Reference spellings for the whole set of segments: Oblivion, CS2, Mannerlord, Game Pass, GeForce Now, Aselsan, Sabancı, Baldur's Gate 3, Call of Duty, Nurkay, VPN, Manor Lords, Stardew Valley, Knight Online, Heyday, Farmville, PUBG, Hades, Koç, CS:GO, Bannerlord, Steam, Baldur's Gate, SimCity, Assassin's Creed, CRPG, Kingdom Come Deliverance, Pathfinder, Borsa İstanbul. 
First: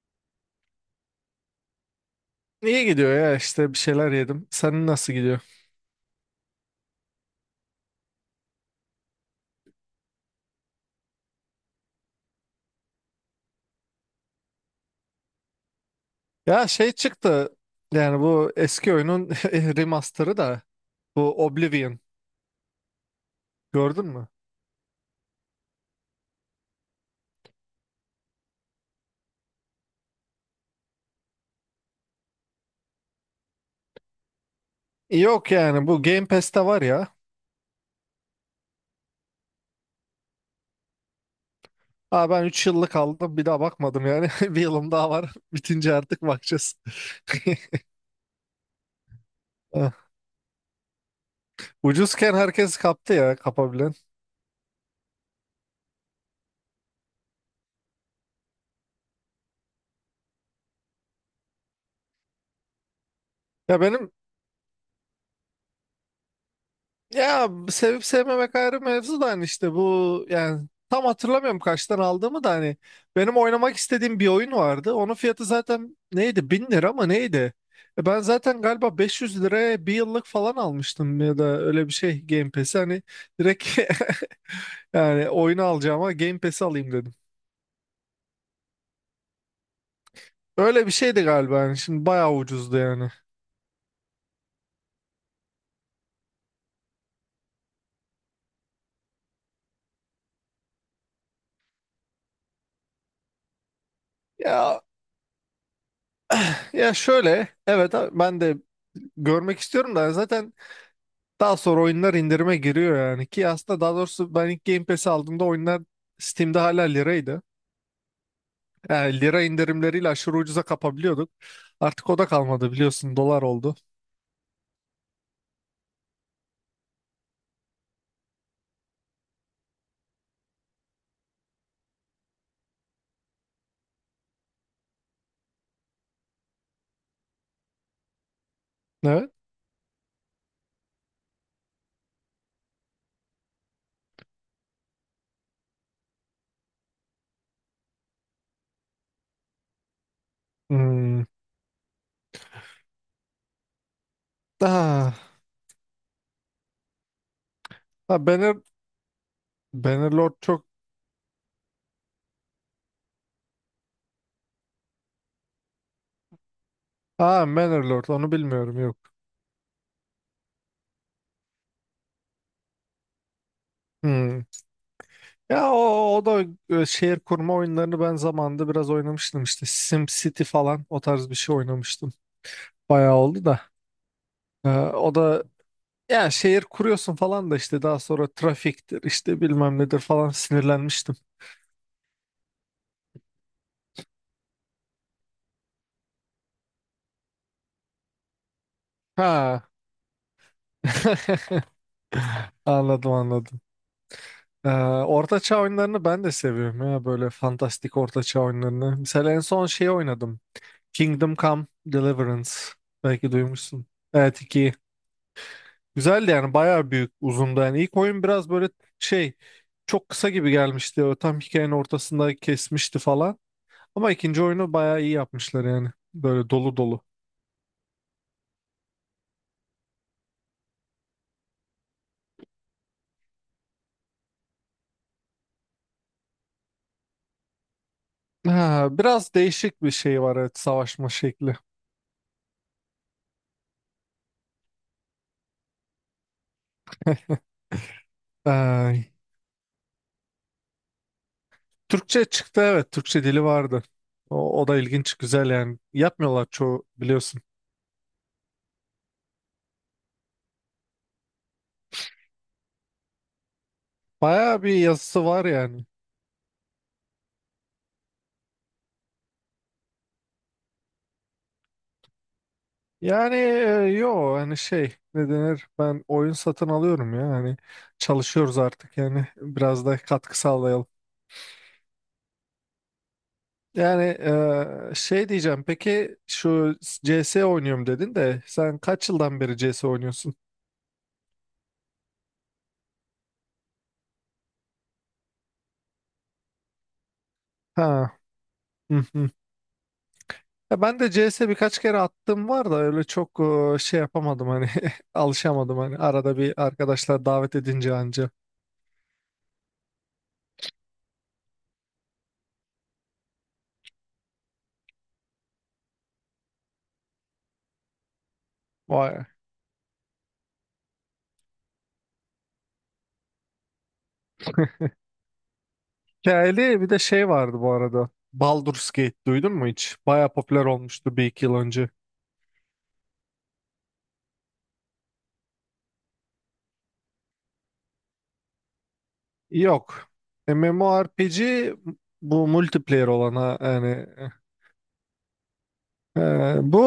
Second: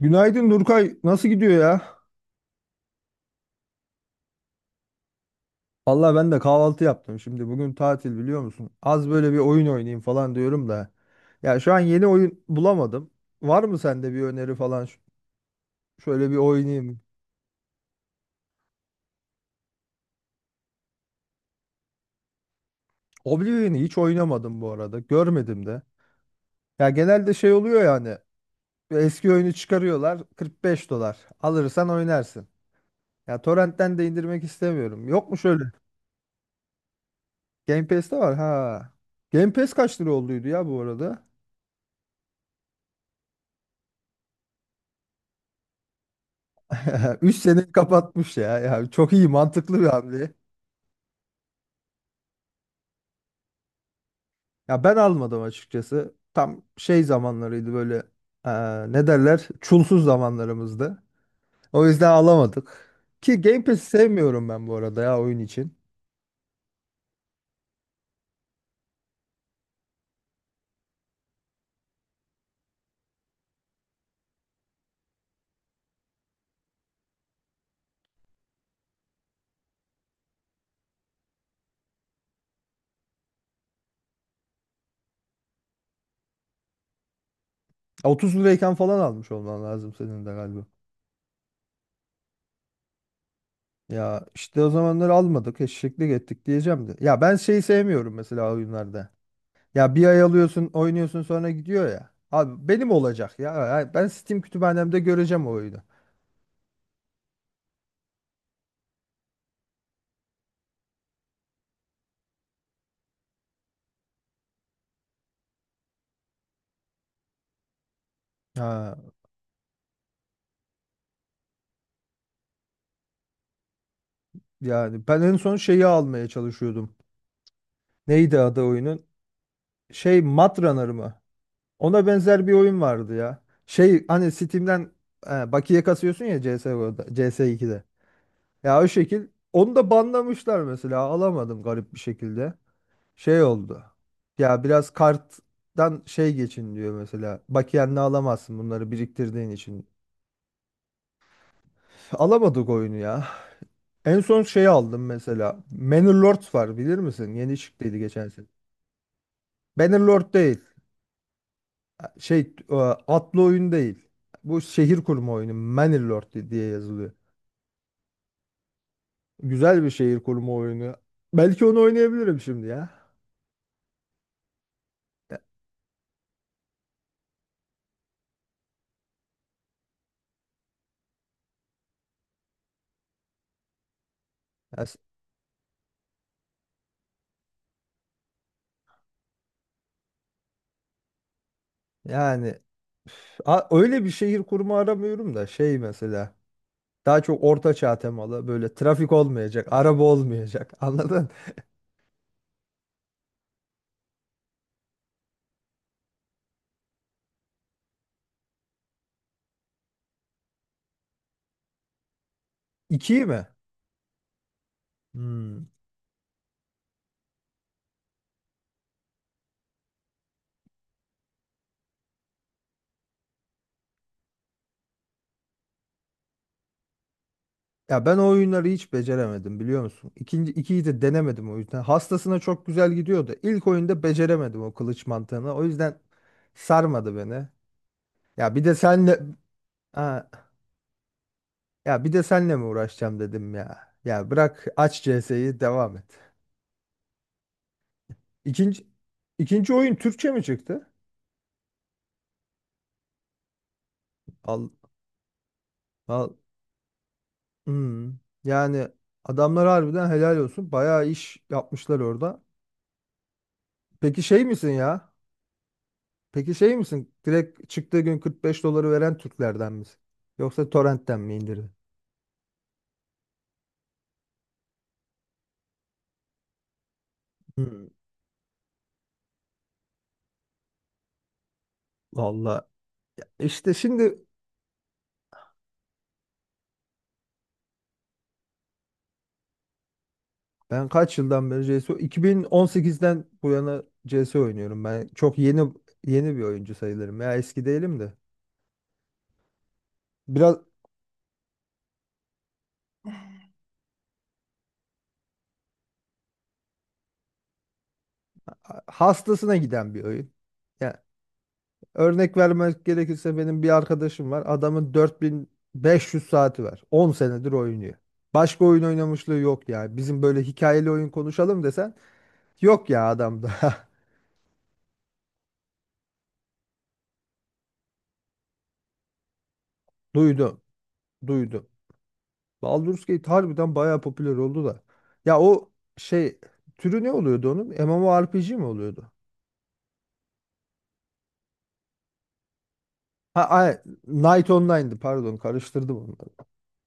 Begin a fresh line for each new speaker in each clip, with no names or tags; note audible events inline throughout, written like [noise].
Günaydın Nurkay. Nasıl gidiyor ya?
İyi gidiyor ya işte bir şeyler yedim. Senin nasıl gidiyor?
Vallahi ben de kahvaltı yaptım şimdi. Bugün tatil biliyor musun? Az böyle bir oyun oynayayım falan diyorum da. Ya şu an yeni oyun bulamadım. Var mı sende bir öneri falan? Şöyle bir
Ya şey
oynayayım.
çıktı yani, bu eski oyunun [laughs] remasterı, da bu Oblivion,
Oblivion'ı hiç
gördün mü?
oynamadım bu arada. Görmedim de. Ya genelde şey oluyor yani. Eski oyunu çıkarıyorlar. 45 dolar. Alırsan oynarsın. Ya torrentten de indirmek istemiyorum. Yok mu
Yok
şöyle?
yani, bu Game Pass'te var ya.
Game Pass'te var ha. Game Pass kaç lira olduydu ya bu arada?
Aa, ben 3 yıllık aldım, bir daha bakmadım yani. [laughs] Bir yılım daha var, [laughs] bitince artık bakacağız.
[laughs] 3
[laughs]
sene kapatmış ya. Ya çok iyi, mantıklı bir
Ah,
hamle.
ucuzken herkes kaptı ya, kapabilen.
Ya ben almadım açıkçası. Tam şey zamanlarıydı böyle, eee, ne derler? Çulsuz zamanlarımızdı. O yüzden alamadık. Ki Game
Ya
Pass'i
benim
sevmiyorum ben bu arada ya, oyun için.
Ya sevip sevmemek ayrı mevzu da, hani işte bu, yani tam hatırlamıyorum kaçtan aldığımı da. Hani benim oynamak istediğim bir oyun vardı. Onun fiyatı zaten neydi? 1000 lira mı neydi? Ben zaten galiba 500 liraya bir yıllık falan almıştım, ya da öyle bir şey Game Pass'i, hani direkt, [laughs] yani oyunu alacağıma Game Pass'i alayım dedim.
30 lirayken falan almış olman lazım senin de galiba.
Öyle bir şeydi galiba yani, şimdi bayağı ucuzdu yani.
Ya işte o zamanları almadık, eşeklik ettik diyeceğim de. Ya ben şeyi sevmiyorum mesela oyunlarda. Ya bir ay alıyorsun, oynuyorsun, sonra gidiyor ya. Abi benim olacak ya. Ya ben Steam
Ya
kütüphanemde göreceğim o oyunu.
[clears throat] [sighs] ya şöyle, evet abi, ben de görmek istiyorum da zaten. Daha sonra oyunlar indirime giriyor yani, ki aslında daha doğrusu ben ilk Game Pass'i aldığımda oyunlar Steam'de hala liraydı.
Ha.
Yani lira indirimleriyle aşırı ucuza kapabiliyorduk. Artık o da kalmadı biliyorsun, dolar oldu.
Yani ben en son şeyi almaya çalışıyordum. Neydi adı oyunun? Şey, Matrunner mı? Ona benzer bir oyun vardı ya. Şey, hani Steam'den bakiye kasıyorsun ya, CS:GO'da, CS2'de. Ya o şekil
Evet.
onu da banlamışlar mesela. Alamadım garip bir şekilde. Şey oldu. Ya biraz karttan şey geçin diyor mesela. Bakiyenle alamazsın bunları, biriktirdiğin için.
Hmm.
Alamadık oyunu ya. En son şey aldım
Ah,
mesela. Manor Lords var, bilir misin? Yeni çıktıydı
ha,
geçen sene. Bannerlord
Bannerlord
değil.
çok...
Şey, atlı oyun değil. Bu şehir kurma oyunu. Mannerlord diye yazılıyor.
Ha, Bannerlord onu bilmiyorum, yok.
Güzel bir şehir kurma oyunu. Belki onu oynayabilirim şimdi ya.
Hmm.
Ya-
Ya o da, şehir kurma oyunlarını ben zamanında biraz oynamıştım işte. SimCity falan, o tarz bir şey oynamıştım. Bayağı oldu da.
ya-
O da, ya şehir kuruyorsun falan da, işte daha sonra trafiktir işte, bilmem nedir falan, sinirlenmiştim.
Yani öyle bir şehir kurma aramıyorum da, şey mesela, daha çok orta çağ temalı, böyle trafik
Ha,
olmayacak, araba olmayacak. [laughs] Anladın?
[laughs] anladım, anladım. Ee, Orta Çağ oyunlarını ben de seviyorum ya, böyle fantastik Orta Çağ oyunlarını. Mesela en son şey oynadım. Kingdom Come Deliverance.
İkiyi
Belki
mi?
duymuşsun. Evet, iki.
Hmm.
Güzeldi yani, bayağı büyük, uzundu. Yani ilk oyun biraz böyle şey, çok kısa gibi gelmişti. O tam hikayenin ortasında kesmişti falan. Ama ikinci oyunu bayağı iyi yapmışlar yani. Böyle dolu dolu.
Ya ben o oyunları hiç beceremedim biliyor musun? İkinci, ikiyi de denemedim o yüzden. Hastasına çok güzel gidiyordu. İlk oyunda beceremedim o kılıç mantığını. O yüzden sarmadı beni. Ya bir de
Ha,
senle
biraz değişik bir şey
ha,
var, evet, savaşma şekli.
ya bir de senle mi uğraşacağım dedim ya. Ya bırak, aç CS'yi, devam et. İkinci
Ee,
ikinci oyun Türkçe mi çıktı?
Türkçe çıktı, evet, Türkçe dili vardı. O
Al,
da ilginç, güzel yani.
al.
Yapmıyorlar çoğu, biliyorsun.
Hmm. Yani adamlar harbiden helal olsun. Bayağı iş yapmışlar orada. Peki şey
Bayağı
misin
bir
ya?
yazısı var yani.
Peki şey misin? Direkt çıktığı gün 45 doları veren Türklerden misin? Yoksa torrentten mi indirdin?
Yani yo, hani şey, ne denir, ben oyun satın alıyorum ya, hani
Hmm,
çalışıyoruz artık yani, biraz da katkı sağlayalım.
valla. Ya İşte
Yani
şimdi
şey diyeceğim, peki şu CS oynuyorum dedin de, sen kaç yıldan beri CS oynuyorsun?
ben kaç yıldan beri CS:GO? 2018'den bu yana CS oynuyorum. Ben çok yeni, yeni bir oyuncu sayılırım. Ya eski değilim de.
Ha. [laughs]
Biraz
Ya ben de CS birkaç kere attığım var da, öyle çok şey yapamadım hani, [laughs] alışamadım, hani arada bir arkadaşlar davet edince anca.
hastasına giden bir oyun. Ya, örnek vermek gerekirse, benim bir arkadaşım var. Adamın 4.500 saati var. 10 senedir oynuyor. Başka oyun
Vay.
oynamışlığı yok ya. Bizim böyle hikayeli oyun konuşalım desen, yok ya adamda. [laughs]
Hikayeli bir de şey vardı bu arada. Baldur's Gate duydun mu hiç? Baya
Duydum.
popüler olmuştu bir iki yıl
Duydum.
önce.
Baldur's Gate harbiden bayağı popüler oldu da. Ya o şey, türü ne oluyordu onun? MMORPG mi oluyordu?
Yok. MMORPG bu multiplayer
Ha
olana
ay,
yani,
Knight Online'dı, pardon, karıştırdım
e,
onları.
bu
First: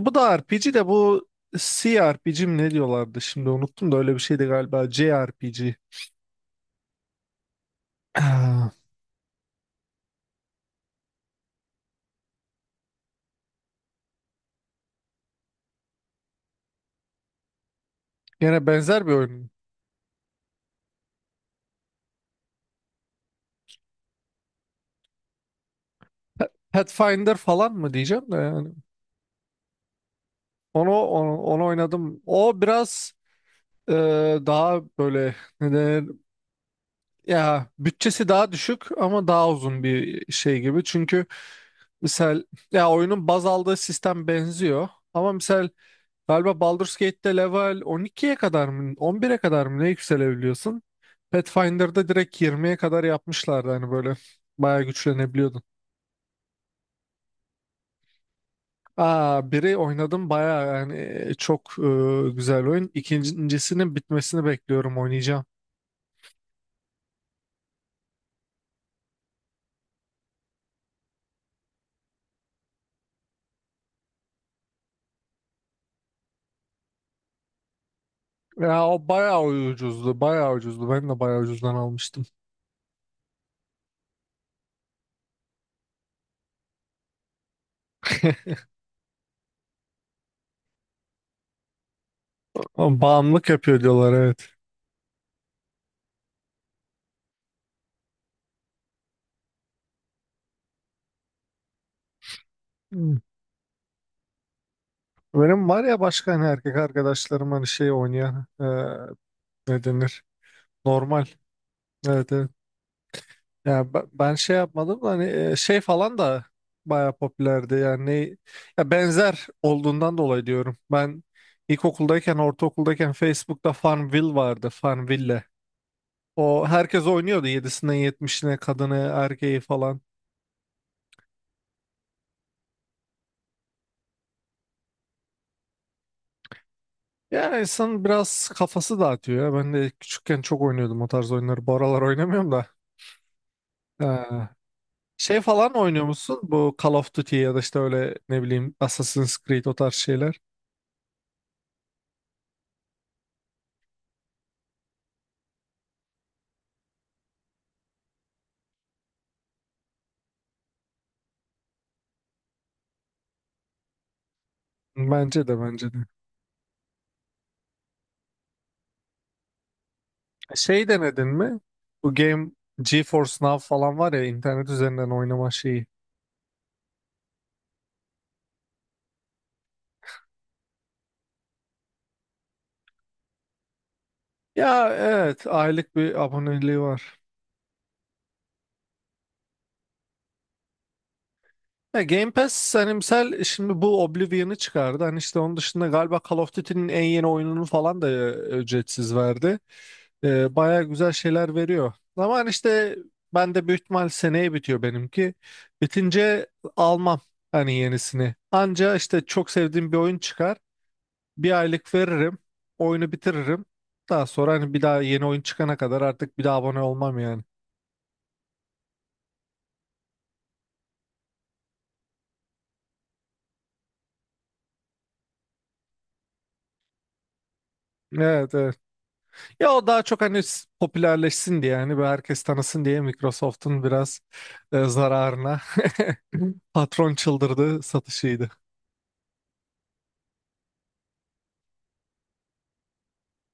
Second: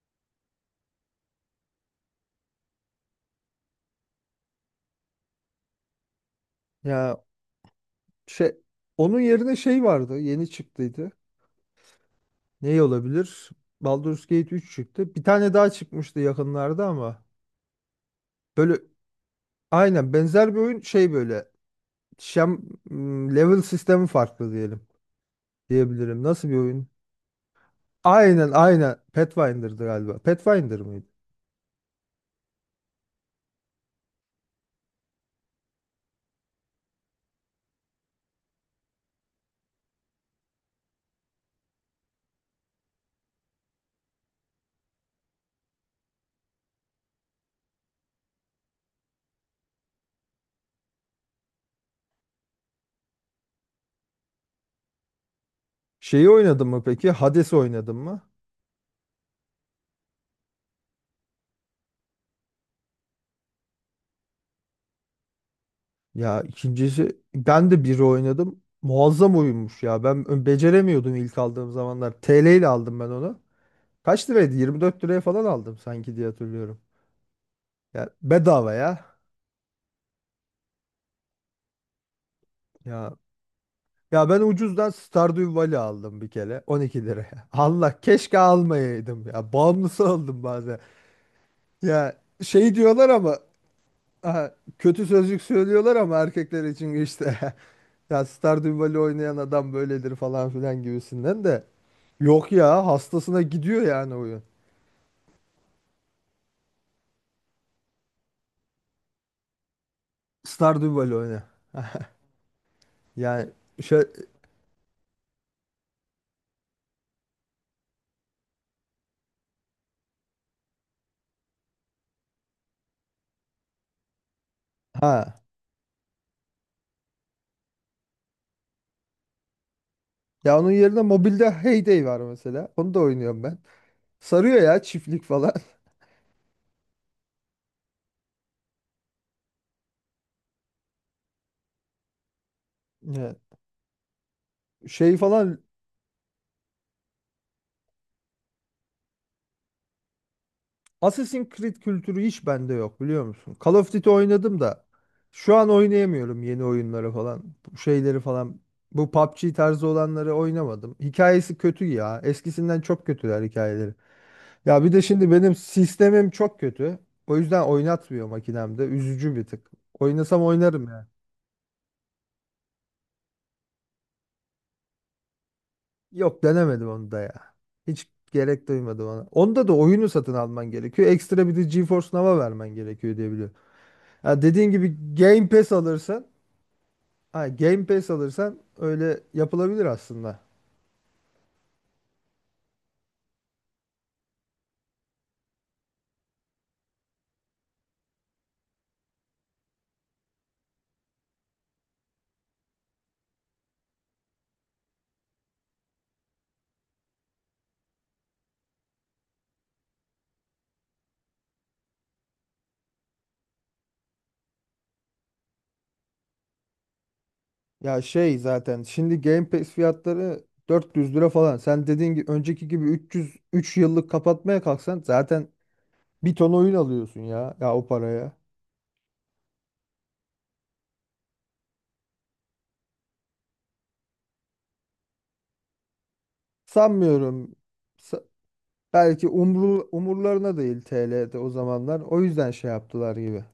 bu da RPG, de bu CRPG mi ne diyorlardı, şimdi unuttum da. Öyle bir şeydi galiba, CRPG.
Ya şey,
[clears throat]
onun yerine şey vardı yeni çıktıydı. Ne olabilir? Baldur's Gate 3 çıktı. Bir tane daha çıkmıştı yakınlarda ama,
Gene
böyle
benzer bir oyun.
aynen benzer bir oyun, şey, böyle şem, level sistemi farklı diyelim, diyebilirim. Nasıl bir oyun?
Pathfinder falan mı diyeceğim de
Aynen,
yani.
aynen. Pathfinder'dı galiba. Pathfinder
Onu,
mıydı?
onu, onu oynadım. O biraz, e, daha böyle, ne denir, ya bütçesi daha düşük ama daha uzun bir şey gibi. Çünkü misal, ya oyunun baz aldığı sistem benziyor. Ama misal, galiba Baldur's Gate'te level 12'ye kadar mı, 11'e kadar mı ne yükselebiliyorsun? Pathfinder'da direkt 20'ye kadar yapmışlardı, hani böyle bayağı güçlenebiliyordun.
Şeyi oynadın mı peki? Hades'i oynadın mı?
Aa, biri oynadım bayağı yani, çok güzel oyun. İkincisinin bitmesini bekliyorum, oynayacağım.
Ya ikincisi, ben de biri oynadım. Muazzam oyunmuş ya. Ben beceremiyordum ilk aldığım zamanlar. TL ile aldım ben onu. Kaç liraydı? 24 liraya falan aldım sanki diye hatırlıyorum. Ya bedava
Ya
ya.
o bayağı ucuzdu, bayağı ucuzdu. Ben de bayağı ucuzdan almıştım.
Ya ya ben ucuzdan Stardew Valley aldım bir kere, 12 liraya. [laughs] Allah, keşke
[laughs]
almayaydım ya. Bağımlısı oldum bazen. Ya şey
Ama
diyorlar ama,
bağımlılık yapıyor diyorlar, evet.
aha, kötü sözcük söylüyorlar ama erkekler için, işte [laughs] ya Stardew Valley oynayan adam böyledir falan filan gibisinden, de yok ya,
Hmm.
hastasına gidiyor yani oyun.
Benim var ya, başka hani erkek arkadaşlarım hani şey oynayan, ne denir?
Stardew Valley
Normal.
oyna. [laughs]
Evet, evet.
Yani
Ya
şey,
ben şey yapmadım da, hani şey falan da baya popülerdi yani, ya benzer olduğundan dolayı diyorum. Ben ilkokuldayken, ortaokuldayken Facebook'ta Farmville vardı,
ha,
Farmville. O herkes oynuyordu, 7'sinden 70'ine, kadını erkeği falan.
ya, onun yerine mobilde Heyday var mesela. Onu da oynuyorum ben. Sarıyor ya, çiftlik falan.
Yani insan biraz kafası dağıtıyor ya. Ben de küçükken çok oynuyordum o tarz oyunları. Bu aralar oynamıyorum da.
[laughs] Evet.
Ha.
Şey
Şey
falan,
falan oynuyor musun? Bu Call of Duty ya da işte öyle, ne bileyim, Assassin's Creed, o tarz şeyler.
Assassin's Creed kültürü hiç bende yok biliyor musun? Call of Duty oynadım da, şu an oynayamıyorum yeni oyunları falan. Bu şeyleri falan. Bu PUBG tarzı olanları oynamadım. Hikayesi kötü ya. Eskisinden çok kötüler hikayeleri. Ya bir de şimdi
Bence
benim
de, bence de.
sistemim çok kötü. O yüzden oynatmıyor makinemde. Üzücü bir tık. Oynasam oynarım
Şey
ya.
denedin mi? Bu game GeForce Now falan var ya, internet üzerinden oynama şeyi.
Yok, denemedim onu da ya. Hiç gerek duymadım ona. Onda da oyunu satın alman gerekiyor. Ekstra bir de GeForce Now'a vermen gerekiyor diye biliyorum. Ya dediğin
Ya
gibi
evet,
Game Pass
aylık bir
alırsan,
aboneliği var.
ha, Game Pass alırsan öyle yapılabilir aslında.
Ya Game Pass, hani misal şimdi bu Oblivion'ı çıkardı. Hani işte onun dışında galiba Call of Duty'nin en yeni oyununu falan da ücretsiz verdi. Baya güzel şeyler veriyor. Ama hani işte, ben de büyük ihtimal seneye bitiyor benimki. Bitince almam hani yenisini. Anca işte çok sevdiğim bir oyun çıkar. Bir aylık veririm. Oyunu bitiririm. Daha sonra hani bir daha yeni oyun çıkana kadar artık bir daha abone olmam yani.
Ya şey, zaten şimdi Game Pass fiyatları 400 lira falan. Sen dediğin gibi önceki gibi 300, 3 yıllık kapatmaya kalksan zaten bir ton oyun alıyorsun ya o paraya.
Evet, evet. Ya o daha çok hani popülerleşsin diye yani, ve herkes tanısın diye Microsoft'un biraz zararına, [clears throat] [laughs] patron
Sanmıyorum.
çıldırdı
Sa-
satışıydı.
Belki umurlarına değil TL'de o zamanlar. O yüzden şey yaptılar gibi.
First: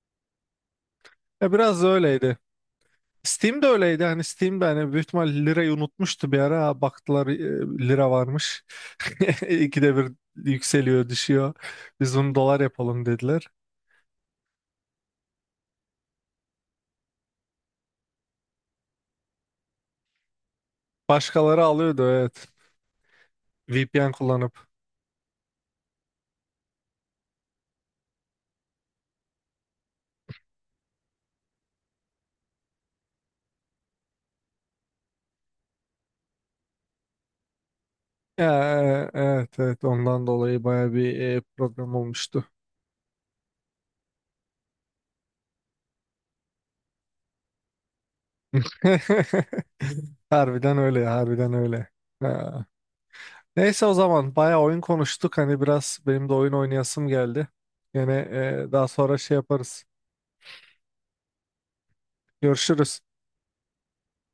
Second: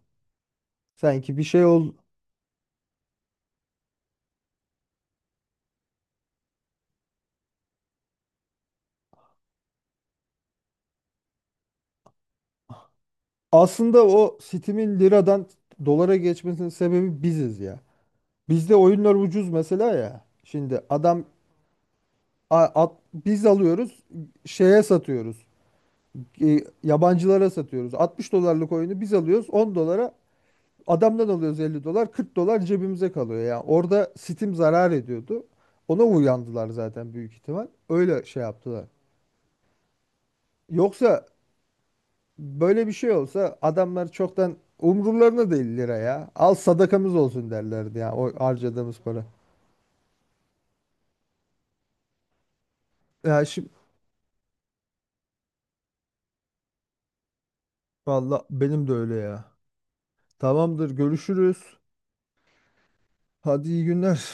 Sanki bir
Ya
şey,
biraz da
ol.
öyleydi. Steam de öyleydi, hani Steam de hani büyük ihtimal lirayı unutmuştu bir ara. Ha, baktılar, lira varmış. [laughs] İkide bir yükseliyor düşüyor. Biz bunu dolar yapalım dediler.
Aslında o Steam'in liradan dolara geçmesinin sebebi biziz ya. Bizde oyunlar ucuz mesela ya. Şimdi adam,
Başkaları alıyordu, evet,
Biz alıyoruz,
VPN kullanıp.
şeye satıyoruz. Yabancılara satıyoruz. 60 dolarlık oyunu biz alıyoruz 10 dolara, adamdan alıyoruz, 50 dolar, 40 dolar cebimize kalıyor. Yani orada Steam zarar ediyordu. Ona uyandılar zaten büyük ihtimal. Öyle şey
Ya,
yaptılar.
evet, evet, ondan dolayı baya bir
Yoksa
problem olmuştu.
böyle bir şey olsa, adamlar çoktan umurlarına değil lira ya. Al, sadakamız olsun derlerdi ya o harcadığımız para.
[laughs] Harbiden öyle ya, harbiden öyle. Ha.
Ya şimdi,
Neyse, o zaman bayağı oyun konuştuk. Hani biraz benim de oyun oynayasım geldi. Yine
valla
daha
benim de öyle
sonra şey
ya.
yaparız.
Tamamdır, görüşürüz.
Görüşürüz.
Hadi, iyi günler.